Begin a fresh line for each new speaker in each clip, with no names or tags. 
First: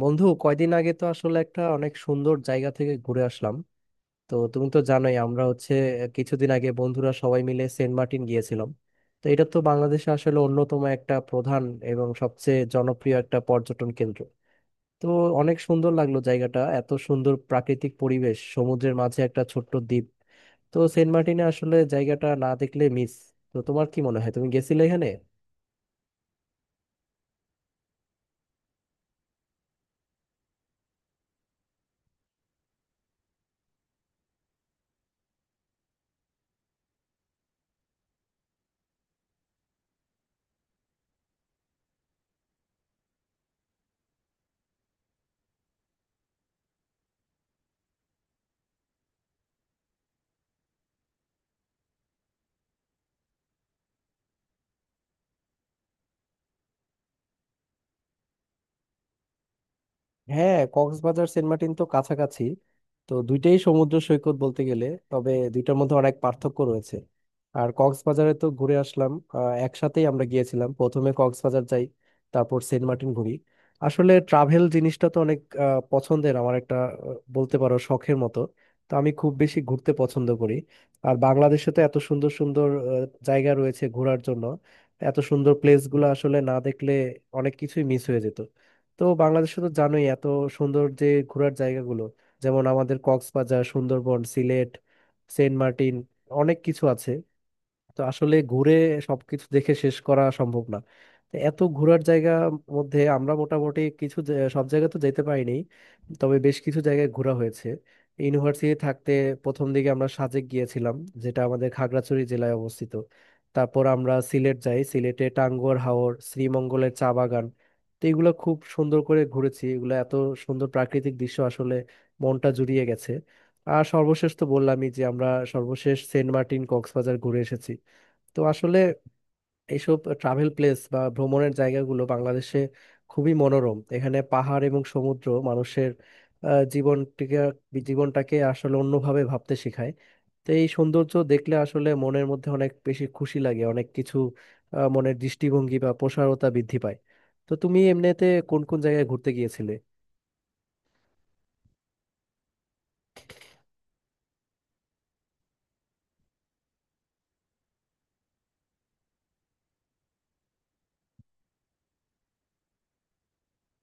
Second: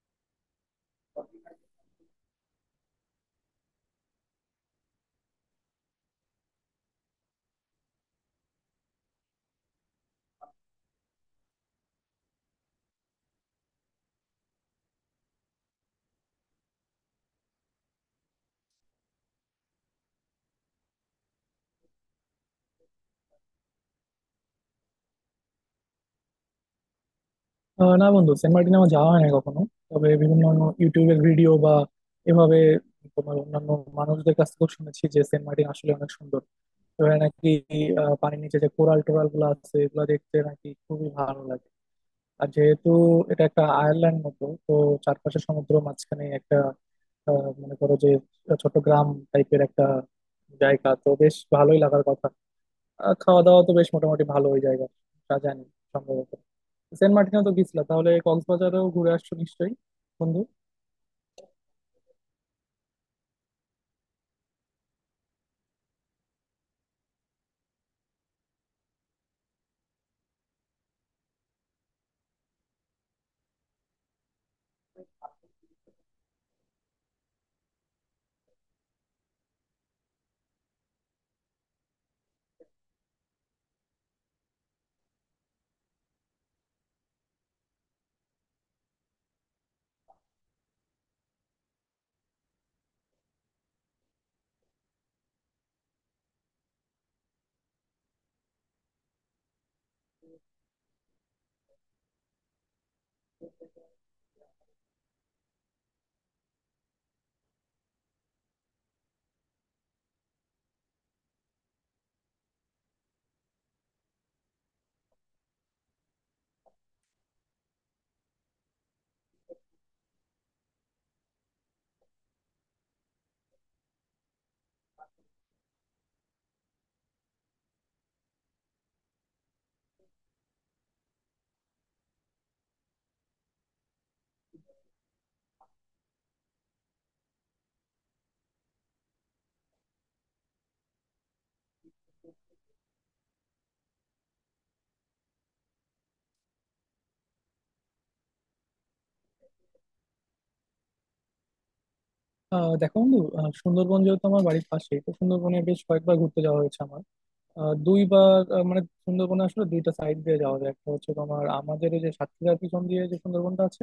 বন্ধু কয়দিন আগে তো আসলে একটা অনেক সুন্দর জায়গা থেকে ঘুরে আসলাম। তো তুমি তো জানোই আমরা হচ্ছে কিছুদিন আগে বন্ধুরা সবাই মিলে সেন্ট মার্টিন গিয়েছিলাম। তো এটা তো বাংলাদেশে আসলে অন্যতম একটা প্রধান এবং সবচেয়ে জনপ্রিয় একটা পর্যটন কেন্দ্র। তো অনেক সুন্দর লাগলো জায়গাটা, এত সুন্দর প্রাকৃতিক পরিবেশ, সমুদ্রের মাঝে একটা ছোট্ট দ্বীপ। তো সেন্ট মার্টিনে আসলে জায়গাটা না দেখলে মিস। তো তোমার কি মনে হয়, তুমি গেছিলে এখানে?
না বন্ধু, সেন্ট মার্টিন আমার যাওয়া হয় না কখনো। তবে বিভিন্ন ইউটিউবের ভিডিও বা এভাবে তোমার অন্যান্য মানুষদের কাছ থেকেও শুনেছি যে সেন্ট মার্টিন আসলে অনেক সুন্দর। ওখানে নাকি পানির নিচে যে কোরাল টোরাল গুলো আছে এগুলো দেখতে নাকি খুবই ভালো লাগে। আর যেহেতু এটা একটা আয়ারল্যান্ড মতো, তো চারপাশে সমুদ্র, মাঝখানে একটা, মনে করো যে ছোট গ্রাম টাইপের একটা জায়গা, তো বেশ ভালোই লাগার কথা। আর খাওয়া দাওয়া তো বেশ মোটামুটি ভালো ওই জায়গা, তা জানি সম্ভবত। সেন্ট মার্টিনেও তো গেছিলা, তাহলে কক্সবাজারেও ঘুরে আসছো নিশ্চয়ই বন্ধু।
হ্যাঁ, কক্সবাজার সেন্ট মার্টিন তো কাছাকাছি। তো দুইটাই সমুদ্র সৈকত বলতে গেলে, তবে দুইটার মধ্যে অনেক পার্থক্য রয়েছে। আর কক্সবাজারে তো ঘুরে আসলাম, একসাথেই আমরা গিয়েছিলাম, প্রথমে কক্সবাজার যাই, তারপর সেন্ট মার্টিন ঘুরি। আসলে ট্রাভেল জিনিসটা তো অনেক পছন্দের আমার, একটা বলতে পারো শখের মতো। তো আমি খুব বেশি ঘুরতে পছন্দ করি। আর বাংলাদেশে তো এত সুন্দর সুন্দর জায়গা রয়েছে ঘোরার জন্য। এত সুন্দর প্লেসগুলো আসলে না দেখলে অনেক কিছুই মিস হয়ে যেত। তো বাংলাদেশে তো জানোই এত সুন্দর যে ঘোরার জায়গাগুলো, যেমন আমাদের কক্সবাজার, সুন্দরবন, সিলেট, সেন্ট মার্টিন, অনেক কিছু আছে। তো আসলে ঘুরে সবকিছু দেখে শেষ করা সম্ভব না। তো এত ঘোরার জায়গা মধ্যে আমরা মোটামুটি কিছু সব জায়গা তো যেতে পারিনি, তবে বেশ কিছু জায়গায় ঘোরা হয়েছে। ইউনিভার্সিটি থাকতে প্রথম দিকে আমরা সাজেক গিয়েছিলাম, যেটা আমাদের খাগড়াছড়ি জেলায় অবস্থিত। তারপর আমরা সিলেট যাই, সিলেটে টাঙ্গুয়ার হাওর, শ্রীমঙ্গলের চা বাগান, তো এগুলো খুব সুন্দর করে ঘুরেছি। এগুলো এত সুন্দর প্রাকৃতিক দৃশ্য, আসলে মনটা জুড়িয়ে গেছে। আর সর্বশেষ তো বললামই যে আমরা সর্বশেষ সেন্ট মার্টিন কক্সবাজার ঘুরে এসেছি। তো আসলে এইসব ট্রাভেল প্লেস বা ভ্রমণের জায়গাগুলো বাংলাদেশে খুবই মনোরম, এখানে পাহাড় এবং সমুদ্র মানুষের আহ, জীবনটিকে জীবনটাকে আসলে অন্যভাবে ভাবতে শেখায়। তো এই সৌন্দর্য দেখলে আসলে মনের মধ্যে অনেক বেশি খুশি লাগে, অনেক কিছু মনের দৃষ্টিভঙ্গি বা প্রসারতা বৃদ্ধি পায়। তো তুমি এমনিতে কোন কোন জায়গায় ঘুরতে গিয়েছিলে?
দেখো বন্ধু, সুন্দরবন যেহেতু আমার বাড়ির পাশে, তো সুন্দরবনে বেশ কয়েকবার ঘুরতে যাওয়া হয়েছে আমার। দুইবার, মানে সুন্দরবনে আসলে দুইটা সাইড দিয়ে যাওয়া যায়। একটা হচ্ছে তোমার আমাদের এই যে সাতক্ষীরার পিছন দিয়ে যে সুন্দরবনটা আছে,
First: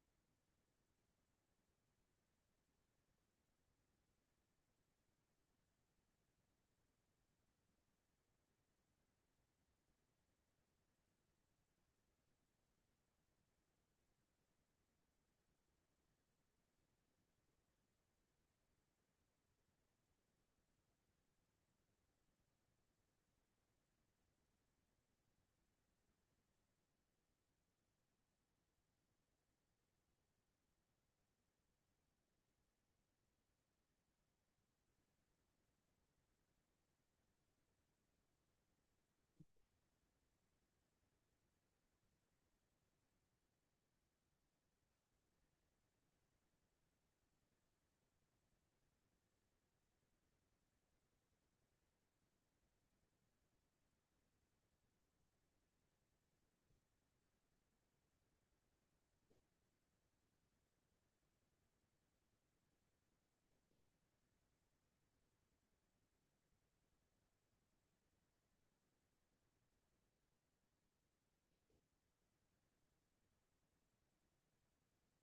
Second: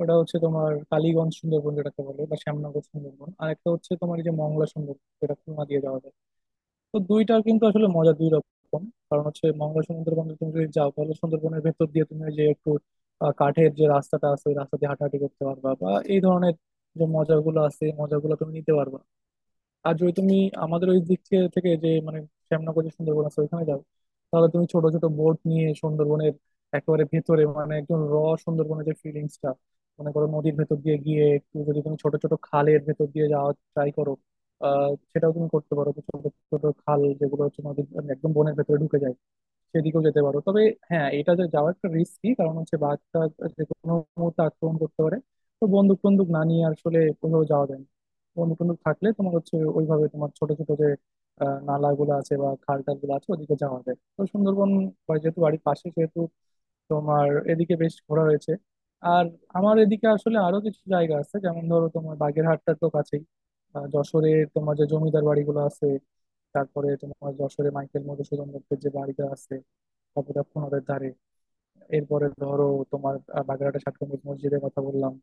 ওটা হচ্ছে তোমার কালীগঞ্জ সুন্দরবন যেটাকে বলে, বা শ্যামনগর সুন্দরবন। আর একটা হচ্ছে তোমার এই যে মংলা সুন্দরবন, যেটা খুলনা দিয়ে যাওয়া যায়। তো দুইটা কিন্তু আসলে মজা দুই রকম। কারণ হচ্ছে, মঙ্গল সুন্দরবনে তুমি যদি যাও তাহলে সুন্দরবনের ভেতর দিয়ে তুমি ওই যে একটু কাঠের যে রাস্তাটা আছে ওই রাস্তা দিয়ে হাঁটাহাঁটি করতে পারবা, বা এই ধরনের যে মজাগুলো আছে এই মজাগুলো তুমি নিতে পারবা। আর যদি তুমি আমাদের ওই দিক থেকে, যে মানে শ্যামনগর যে সুন্দরবন আছে ওইখানে যাও, তাহলে তুমি ছোট ছোট বোট নিয়ে সুন্দরবনের একেবারে ভেতরে, মানে একদম সুন্দরবনের যে ফিলিংসটা, মনে করো নদীর ভেতর দিয়ে গিয়ে একটু যদি তুমি ছোট ছোট খালের ভেতর দিয়ে যাওয়া ট্রাই করো, সেটাও তুমি করতে পারো। তো ছোট ছোট খাল যেগুলো হচ্ছে নদীর একদম বনের ভেতরে ঢুকে যায়, সেদিকেও যেতে পারো। তবে হ্যাঁ, এটা যে যাওয়া একটা রিস্কি, কারণ হচ্ছে বাঘটা যে কোনো মুহূর্তে আক্রমণ করতে পারে। তো বন্দুক টন্দুক না নিয়ে আসলে কোথাও যাওয়া যায় না। বন্দুক টন্দুক থাকলে তোমার হচ্ছে ওইভাবে তোমার ছোট ছোট যে নালাগুলো আছে বা খাল টাল গুলো আছে, ওদিকে যাওয়া যায়। তো সুন্দরবন, বা যেহেতু বাড়ির পাশে সেহেতু তোমার এদিকে বেশ ঘোরা হয়েছে। আর আমার এদিকে আসলে আরো কিছু জায়গা আছে, যেমন ধরো তোমার বাগেরহাটটা তো কাছেই। যশোরে তোমার যে জমিদার বাড়িগুলো আছে, তারপরে তোমার যশোরে মাইকেল মধুসূদন দত্তের যে বাড়িটা আছে, তারপরে ধারে, এরপরে ধরো তোমার বাগেরহাটে ষাট গম্বুজ মসজিদের কথা বললাম,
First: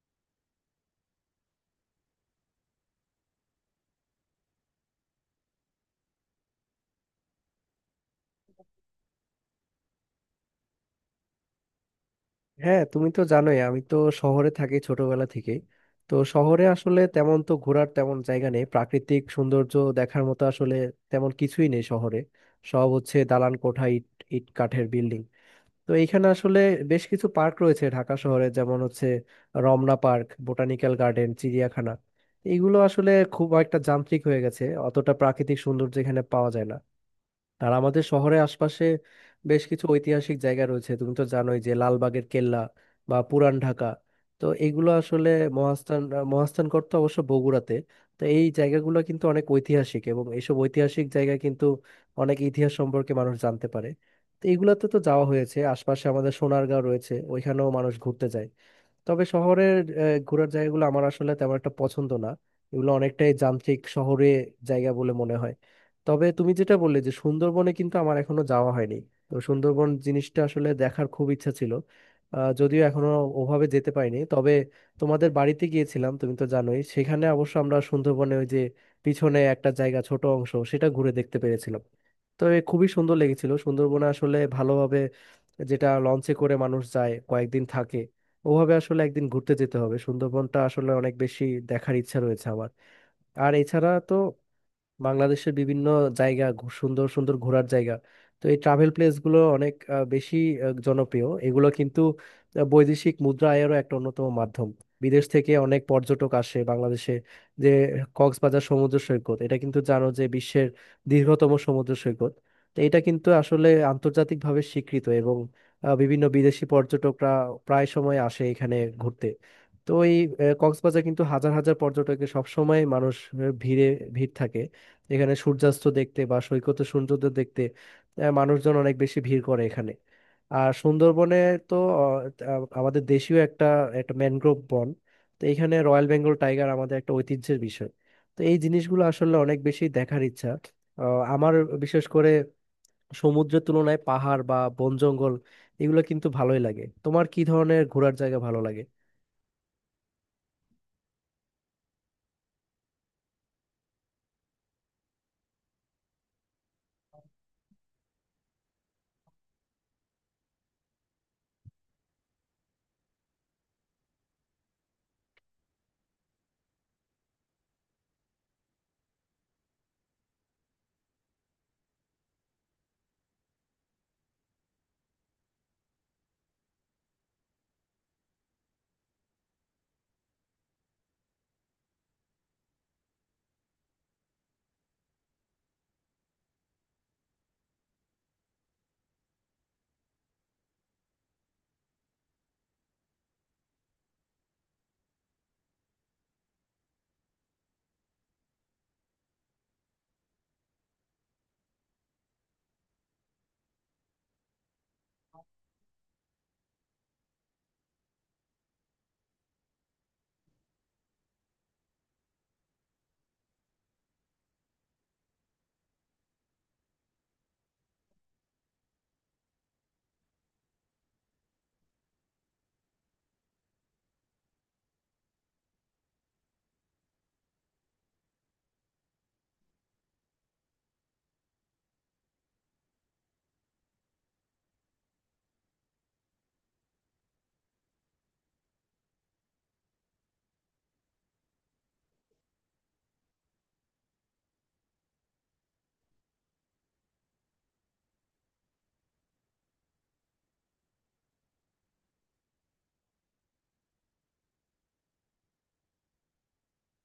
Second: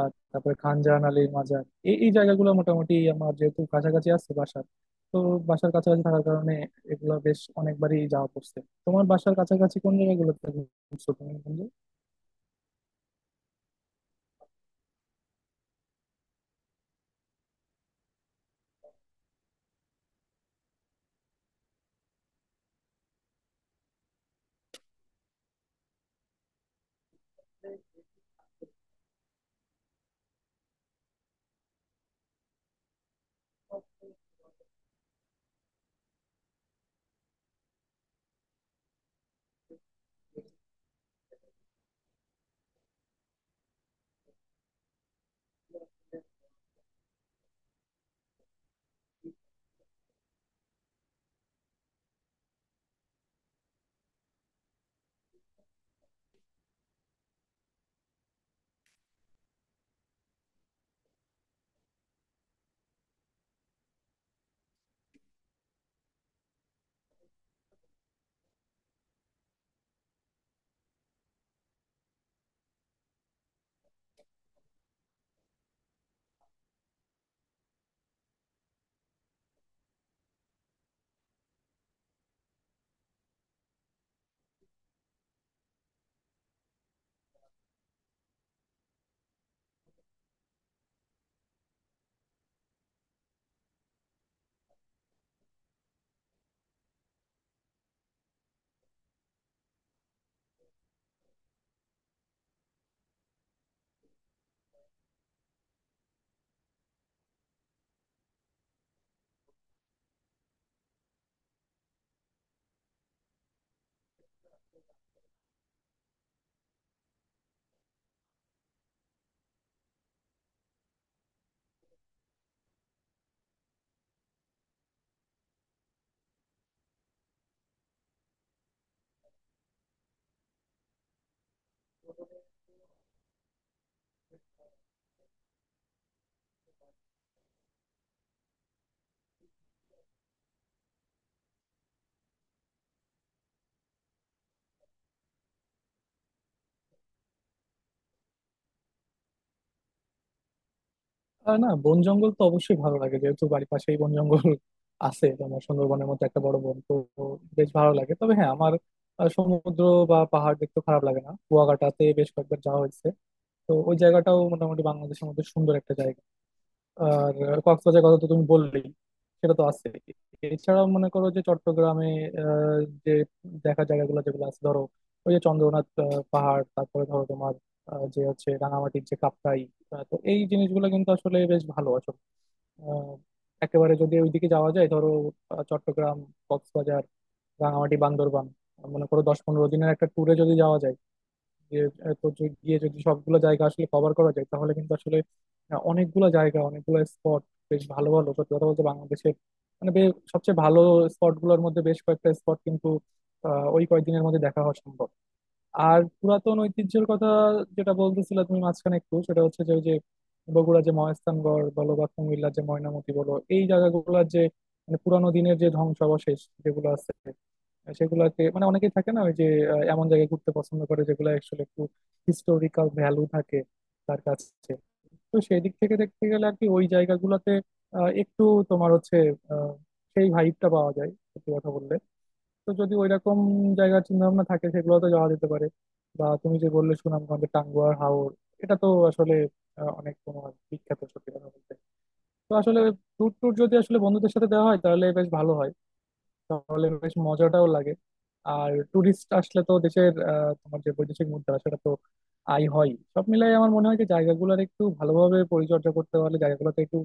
আর তারপরে খান জাহান আলীর মাজার। এই এই জায়গাগুলো মোটামুটি আমার যেহেতু কাছাকাছি আছে বাসার, তো বাসার কাছাকাছি থাকার কারণে এগুলো বেশ অনেকবারই যাওয়া পড়ছে। তোমার বাসার কাছাকাছি কোন জায়গাগুলোতে ঘুরছো তুমি বন্ধু?
হ্যাঁ, তুমি তো জানোই আমি তো শহরে থাকি ছোটবেলা থেকে। তো শহরে আসলে তেমন তো ঘোরার তেমন জায়গা নেই, প্রাকৃতিক সৌন্দর্য দেখার মতো আসলে তেমন কিছুই নেই শহরে। সব হচ্ছে দালান কোঠা, ইট ইট কাঠের বিল্ডিং। তো এইখানে আসলে বেশ কিছু পার্ক রয়েছে ঢাকা শহরে, যেমন হচ্ছে রমনা পার্ক, বোটানিক্যাল গার্ডেন, চিড়িয়াখানা। এগুলো আসলে খুব একটা যান্ত্রিক হয়ে গেছে, অতটা প্রাকৃতিক সৌন্দর্য এখানে পাওয়া যায় না। আর আমাদের শহরের আশপাশে বেশ কিছু ঐতিহাসিক জায়গা রয়েছে, তুমি তো জানোই যে লালবাগের কেল্লা বা পুরান ঢাকা। তো এগুলো আসলে মহাস্থান, মহাস্থানগড় তো অবশ্য বগুড়াতে। তো এই জায়গাগুলো কিন্তু অনেক ঐতিহাসিক, এবং এইসব ঐতিহাসিক জায়গা কিন্তু অনেক ইতিহাস সম্পর্কে মানুষ জানতে পারে। তো এগুলাতে তো যাওয়া হয়েছে, আশপাশে আমাদের সোনারগাঁও রয়েছে, ওইখানেও মানুষ ঘুরতে যায়। তবে শহরের ঘোরার জায়গাগুলো আমার আসলে তেমন একটা পছন্দ না, এগুলো অনেকটাই যান্ত্রিক শহরে জায়গা বলে মনে হয়। তবে তুমি যেটা বললে যে সুন্দরবনে কিন্তু আমার এখনো যাওয়া হয়নি। তো সুন্দরবন জিনিসটা আসলে দেখার খুব ইচ্ছা ছিল, যদিও এখনো ওভাবে যেতে পারিনি। তবে তোমাদের বাড়িতে গিয়েছিলাম, তুমি তো জানোই সেখানে অবশ্য আমরা সুন্দরবনে ওই যে পিছনে একটা জায়গা, ছোট অংশ, সেটা ঘুরে দেখতে পেরেছিলাম। তো এ খুবই সুন্দর লেগেছিল। সুন্দরবনে আসলে যেটা লঞ্চে করে মানুষ যায়, কয়েকদিন থাকে, ওভাবে আসলে একদিন ঘুরতে যেতে হবে। সুন্দরবনটা আসলে অনেক বেশি দেখার ইচ্ছা রয়েছে আমার। আর এছাড়া তো বাংলাদেশের বিভিন্ন জায়গা সুন্দর সুন্দর ঘোরার জায়গা। তো এই ট্রাভেল প্লেসগুলো অনেক বেশি জনপ্রিয়। এগুলো কিন্তু বৈদেশিক মুদ্রা আয়েরও একটা অন্যতম মাধ্যম, বিদেশ থেকে অনেক পর্যটক আসে বাংলাদেশে। যে কক্সবাজার সমুদ্র সৈকত এটা কিন্তু জানো যে বিশ্বের দীর্ঘতম সমুদ্র সৈকত। তো এটা কিন্তু আসলে আন্তর্জাতিকভাবে স্বীকৃত, এবং বিভিন্ন বিদেশি পর্যটকরা প্রায় সময় আসে এখানে ঘুরতে। তো এই কক্সবাজার কিন্তু হাজার হাজার পর্যটকের, সবসময় মানুষ আহ, ভিড়ে ভিড় থাকে। এখানে সূর্যাস্ত দেখতে বা সৈকতে সূর্যোদয় দেখতে মানুষজন অনেক বেশি ভিড় করে এখানে। আর সুন্দরবনে তো আহ, আহ, আমাদের দেশীয় একটা একটা ম্যানগ্রোভ বন। তো এখানে রয়্যাল বেঙ্গল টাইগার আমাদের একটা ঐতিহ্যের বিষয়। তো এই জিনিসগুলো আসলে অনেক বেশি দেখার ইচ্ছা আহ, আমার। বিশেষ করে সমুদ্রের তুলনায় পাহাড় বা বন জঙ্গল, এগুলো কিন্তু ভালোই লাগে। তোমার কি ধরনের ঘোরার জায়গা ভালো লাগে?
না, বন জঙ্গল তো অবশ্যই ভালো লাগে, যেহেতু বাড়ির পাশেই বন জঙ্গল আছে। তোমার সুন্দরবনের মতো একটা বড় বন তো বেশ ভালো লাগে। তবে হ্যাঁ, আমার সমুদ্র বা পাহাড় দেখতে খারাপ লাগে না। কুয়াকাটাতে বেশ কয়েকবার যাওয়া হয়েছে, তো ওই জায়গাটাও মোটামুটি বাংলাদেশের মধ্যে সুন্দর একটা জায়গা। আর কক্সবাজারের কথা তো তুমি বললেই, সেটা তো আছে। এছাড়াও মনে করো যে চট্টগ্রামে আহ, যে দেখা জায়গাগুলো যেগুলো আছে, ধরো ওই যে চন্দ্রনাথ পাহাড়, তারপরে ধরো তোমার যে হচ্ছে রাঙামাটির যে কাপ্তাই, তো এই জিনিসগুলো কিন্তু আসলে বেশ ভালো আসলে। আহ, একেবারে যদি ওইদিকে যাওয়া যায়, ধরো চট্টগ্রাম, কক্সবাজার, রাঙামাটি, বান্দরবান, মনে করো 10-15 দিনের একটা ট্যুরে যদি যাওয়া যায়, যে এত গিয়ে যদি সবগুলো জায়গা আসলে কভার করা যায়, তাহলে কিন্তু আসলে অনেকগুলো জায়গা, অনেকগুলো স্পট, বেশ ভালো ভালো, সত্যি কথা বলতে বাংলাদেশের মানে সবচেয়ে ভালো স্পট গুলোর মধ্যে বেশ কয়েকটা স্পট কিন্তু ওই কয়েকদিনের মধ্যে দেখা হওয়া সম্ভব। আর পুরাতন ঐতিহ্যের কথা যেটা বলতেছিলে তুমি মাঝখানে একটু, সেটা হচ্ছে যে ওই যে বগুড়া যে মহাস্থানগড় বলো বা কুমিল্লার যে ময়নামতি বলো, এই জায়গাগুলোর যে মানে পুরানো দিনের যে ধ্বংসাবশেষ যেগুলো আছে সেগুলাকে, মানে অনেকেই থাকে না, ওই যে এমন জায়গায় ঘুরতে পছন্দ করে যেগুলো অ্যাকচুয়ালি একটু হিস্টোরিক্যাল ভ্যালু থাকে তার কাছে। তো সেই দিক থেকে দেখতে গেলে আর কি, ওই জায়গাগুলোতে একটু তোমার হচ্ছে আহ, সেই ভাইবটা পাওয়া যায় সত্যি কথা বললে। তো যদি ওইরকম জায়গার চিন্তা ভাবনা থাকে সেগুলোতে যাওয়া যেতে পারে। বা তুমি যে বললে সুনামগঞ্জের টাঙ্গুয়ার হাওর, এটা তো আসলে অনেক তোমার বিখ্যাত সত্যি কথা বলতে। তো আসলে ট্যুর ট্যুর যদি আসলে বন্ধুদের সাথে দেওয়া হয় তাহলে বেশ ভালো হয়, তাহলে বেশ মজাটাও লাগে। আর ট্যুরিস্ট আসলে তো দেশের তোমার যে বৈদেশিক মুদ্রা সেটা তো আয় হয়। সব মিলাই আমার মনে হয় যে জায়গাগুলোর একটু ভালোভাবে পরিচর্যা করতে পারলে, জায়গাগুলোতে একটু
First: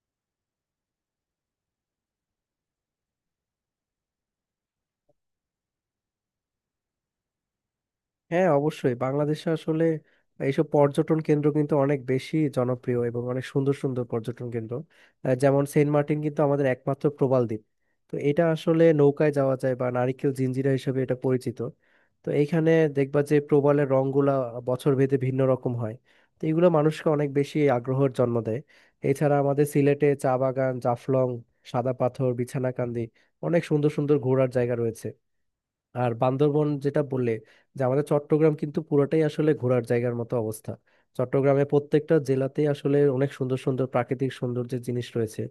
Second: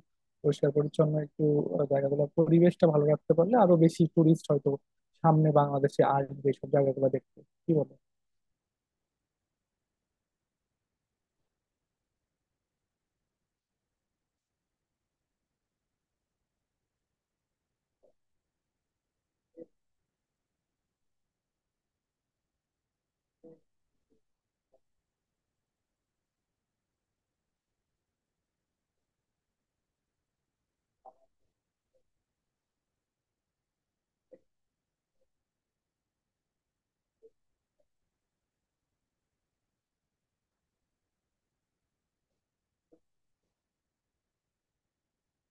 পরিষ্কার পরিচ্ছন্ন একটু জায়গাগুলোর পরিবেশটা ভালো রাখতে পারলে, আরো বেশি ট্যুরিস্ট হয়তো সামনে বাংলাদেশে আসবে সব জায়গাগুলো দেখতে, কি বলো?
হ্যাঁ, অবশ্যই, বাংলাদেশে আসলে এইসব পর্যটন কেন্দ্র কিন্তু অনেক বেশি জনপ্রিয় এবং অনেক সুন্দর সুন্দর পর্যটন কেন্দ্র। যেমন সেন্ট মার্টিন কিন্তু আমাদের একমাত্র প্রবাল দ্বীপ। তো এটা আসলে নৌকায় যাওয়া যায়, বা নারিকেল জিঞ্জিরা হিসেবে এটা পরিচিত। তো এইখানে দেখবা যে প্রবালের রংগুলা বছর ভেদে ভিন্ন রকম হয়। তো এগুলো মানুষকে অনেক বেশি আগ্রহের জন্ম দেয়। এছাড়া আমাদের সিলেটে চা বাগান, জাফলং, সাদা পাথর, বিছানাকান্দি, অনেক সুন্দর সুন্দর ঘোরার জায়গা রয়েছে। আর বান্দরবন যেটা বললে, যে আমাদের চট্টগ্রাম কিন্তু পুরোটাই আসলে ঘোরার জায়গার মতো অবস্থা। চট্টগ্রামে প্রত্যেকটা জেলাতেই আসলে অনেক সুন্দর সুন্দর প্রাকৃতিক সৌন্দর্যের জিনিস রয়েছে,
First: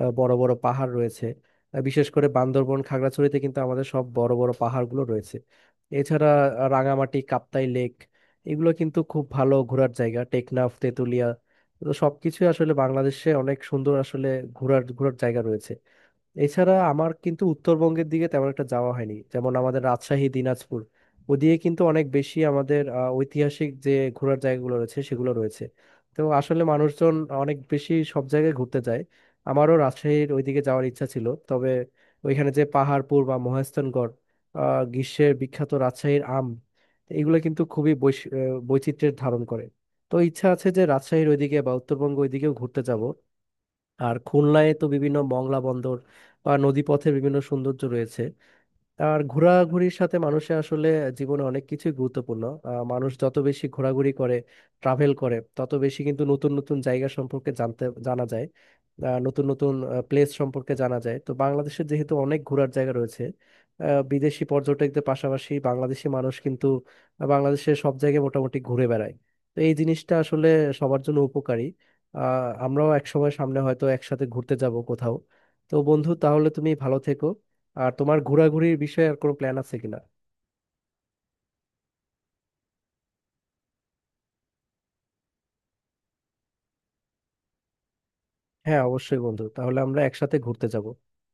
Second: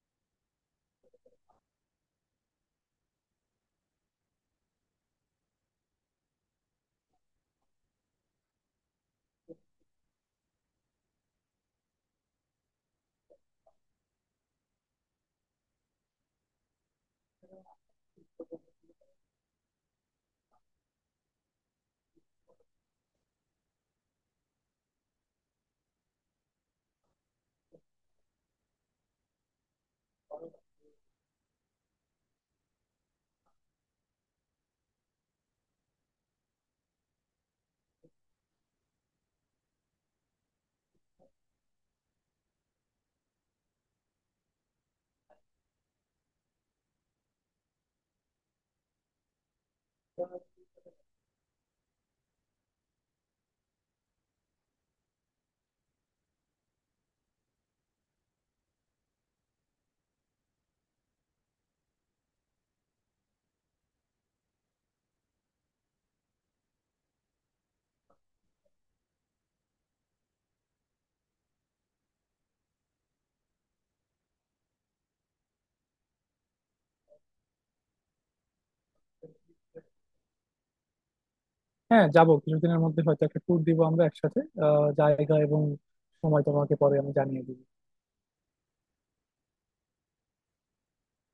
বড় বড় পাহাড় রয়েছে। বিশেষ করে বান্দরবন খাগড়াছড়িতে কিন্তু আমাদের সব বড় বড় পাহাড়গুলো রয়েছে। এছাড়া রাঙামাটি, কাপ্তাই লেক, এগুলো কিন্তু খুব ভালো ঘোরার জায়গা, টেকনাফ, তেঁতুলিয়া। তো সবকিছু আসলে বাংলাদেশে অনেক সুন্দর আসলে ঘোরার ঘোরার জায়গা রয়েছে। এছাড়া আমার কিন্তু উত্তরবঙ্গের দিকে তেমন একটা যাওয়া হয়নি, যেমন আমাদের রাজশাহী, দিনাজপুর। ওদিকে কিন্তু অনেক বেশি আমাদের ঐতিহাসিক যে ঘোরার জায়গাগুলো রয়েছে সেগুলো রয়েছে। তো আসলে মানুষজন অনেক বেশি সব জায়গায় ঘুরতে যায়। আমারও রাজশাহীর ওইদিকে যাওয়ার ইচ্ছা ছিল, তবে ওইখানে যে পাহাড়পুর বা মহেস্থানগড়, আহ, গ্রীষ্মের বিখ্যাত রাজশাহীর আম, এগুলো কিন্তু খুবই বৈচিত্র্যের ধারণ করে। তো ইচ্ছা আছে যে রাজশাহীর ওইদিকে বা উত্তরবঙ্গ ওইদিকেও ঘুরতে যাব। আর খুলনায় তো বিভিন্ন মংলা বন্দর বা নদীপথের বিভিন্ন সৌন্দর্য রয়েছে। আর ঘোরাঘুরির সাথে মানুষের আসলে জীবনে অনেক কিছুই গুরুত্বপূর্ণ। মানুষ যত বেশি ঘোরাঘুরি করে, ট্রাভেল করে, তত বেশি কিন্তু নতুন নতুন জায়গা সম্পর্কে জানতে জানা যায়, নতুন নতুন প্লেস সম্পর্কে জানা যায়। তো বাংলাদেশের যেহেতু অনেক ঘোরার জায়গা রয়েছে, বিদেশি পর্যটকদের পাশাপাশি বাংলাদেশি মানুষ কিন্তু বাংলাদেশের সব জায়গায় মোটামুটি ঘুরে বেড়ায়। তো এই জিনিসটা আসলে সবার জন্য উপকারী। আহ, আমরাও এক সময় সামনে হয়তো একসাথে ঘুরতে যাব কোথাও। তো বন্ধু, তাহলে তুমি ভালো থেকো। আর তোমার ঘোরাঘুরির বিষয়ে আর কোনো প্ল্যান আছে কিনা?
হ্যাঁ যাবো, কিছুদিনের মধ্যে হয়তো একটা ট্যুর দিব আমরা একসাথে। জায়গা এবং সময় তোমাকে পরে আমি জানিয়ে দিব।
হ্যাঁ, অবশ্যই বন্ধু, তাহলে আমরা একসাথে ঘুরতে যাব।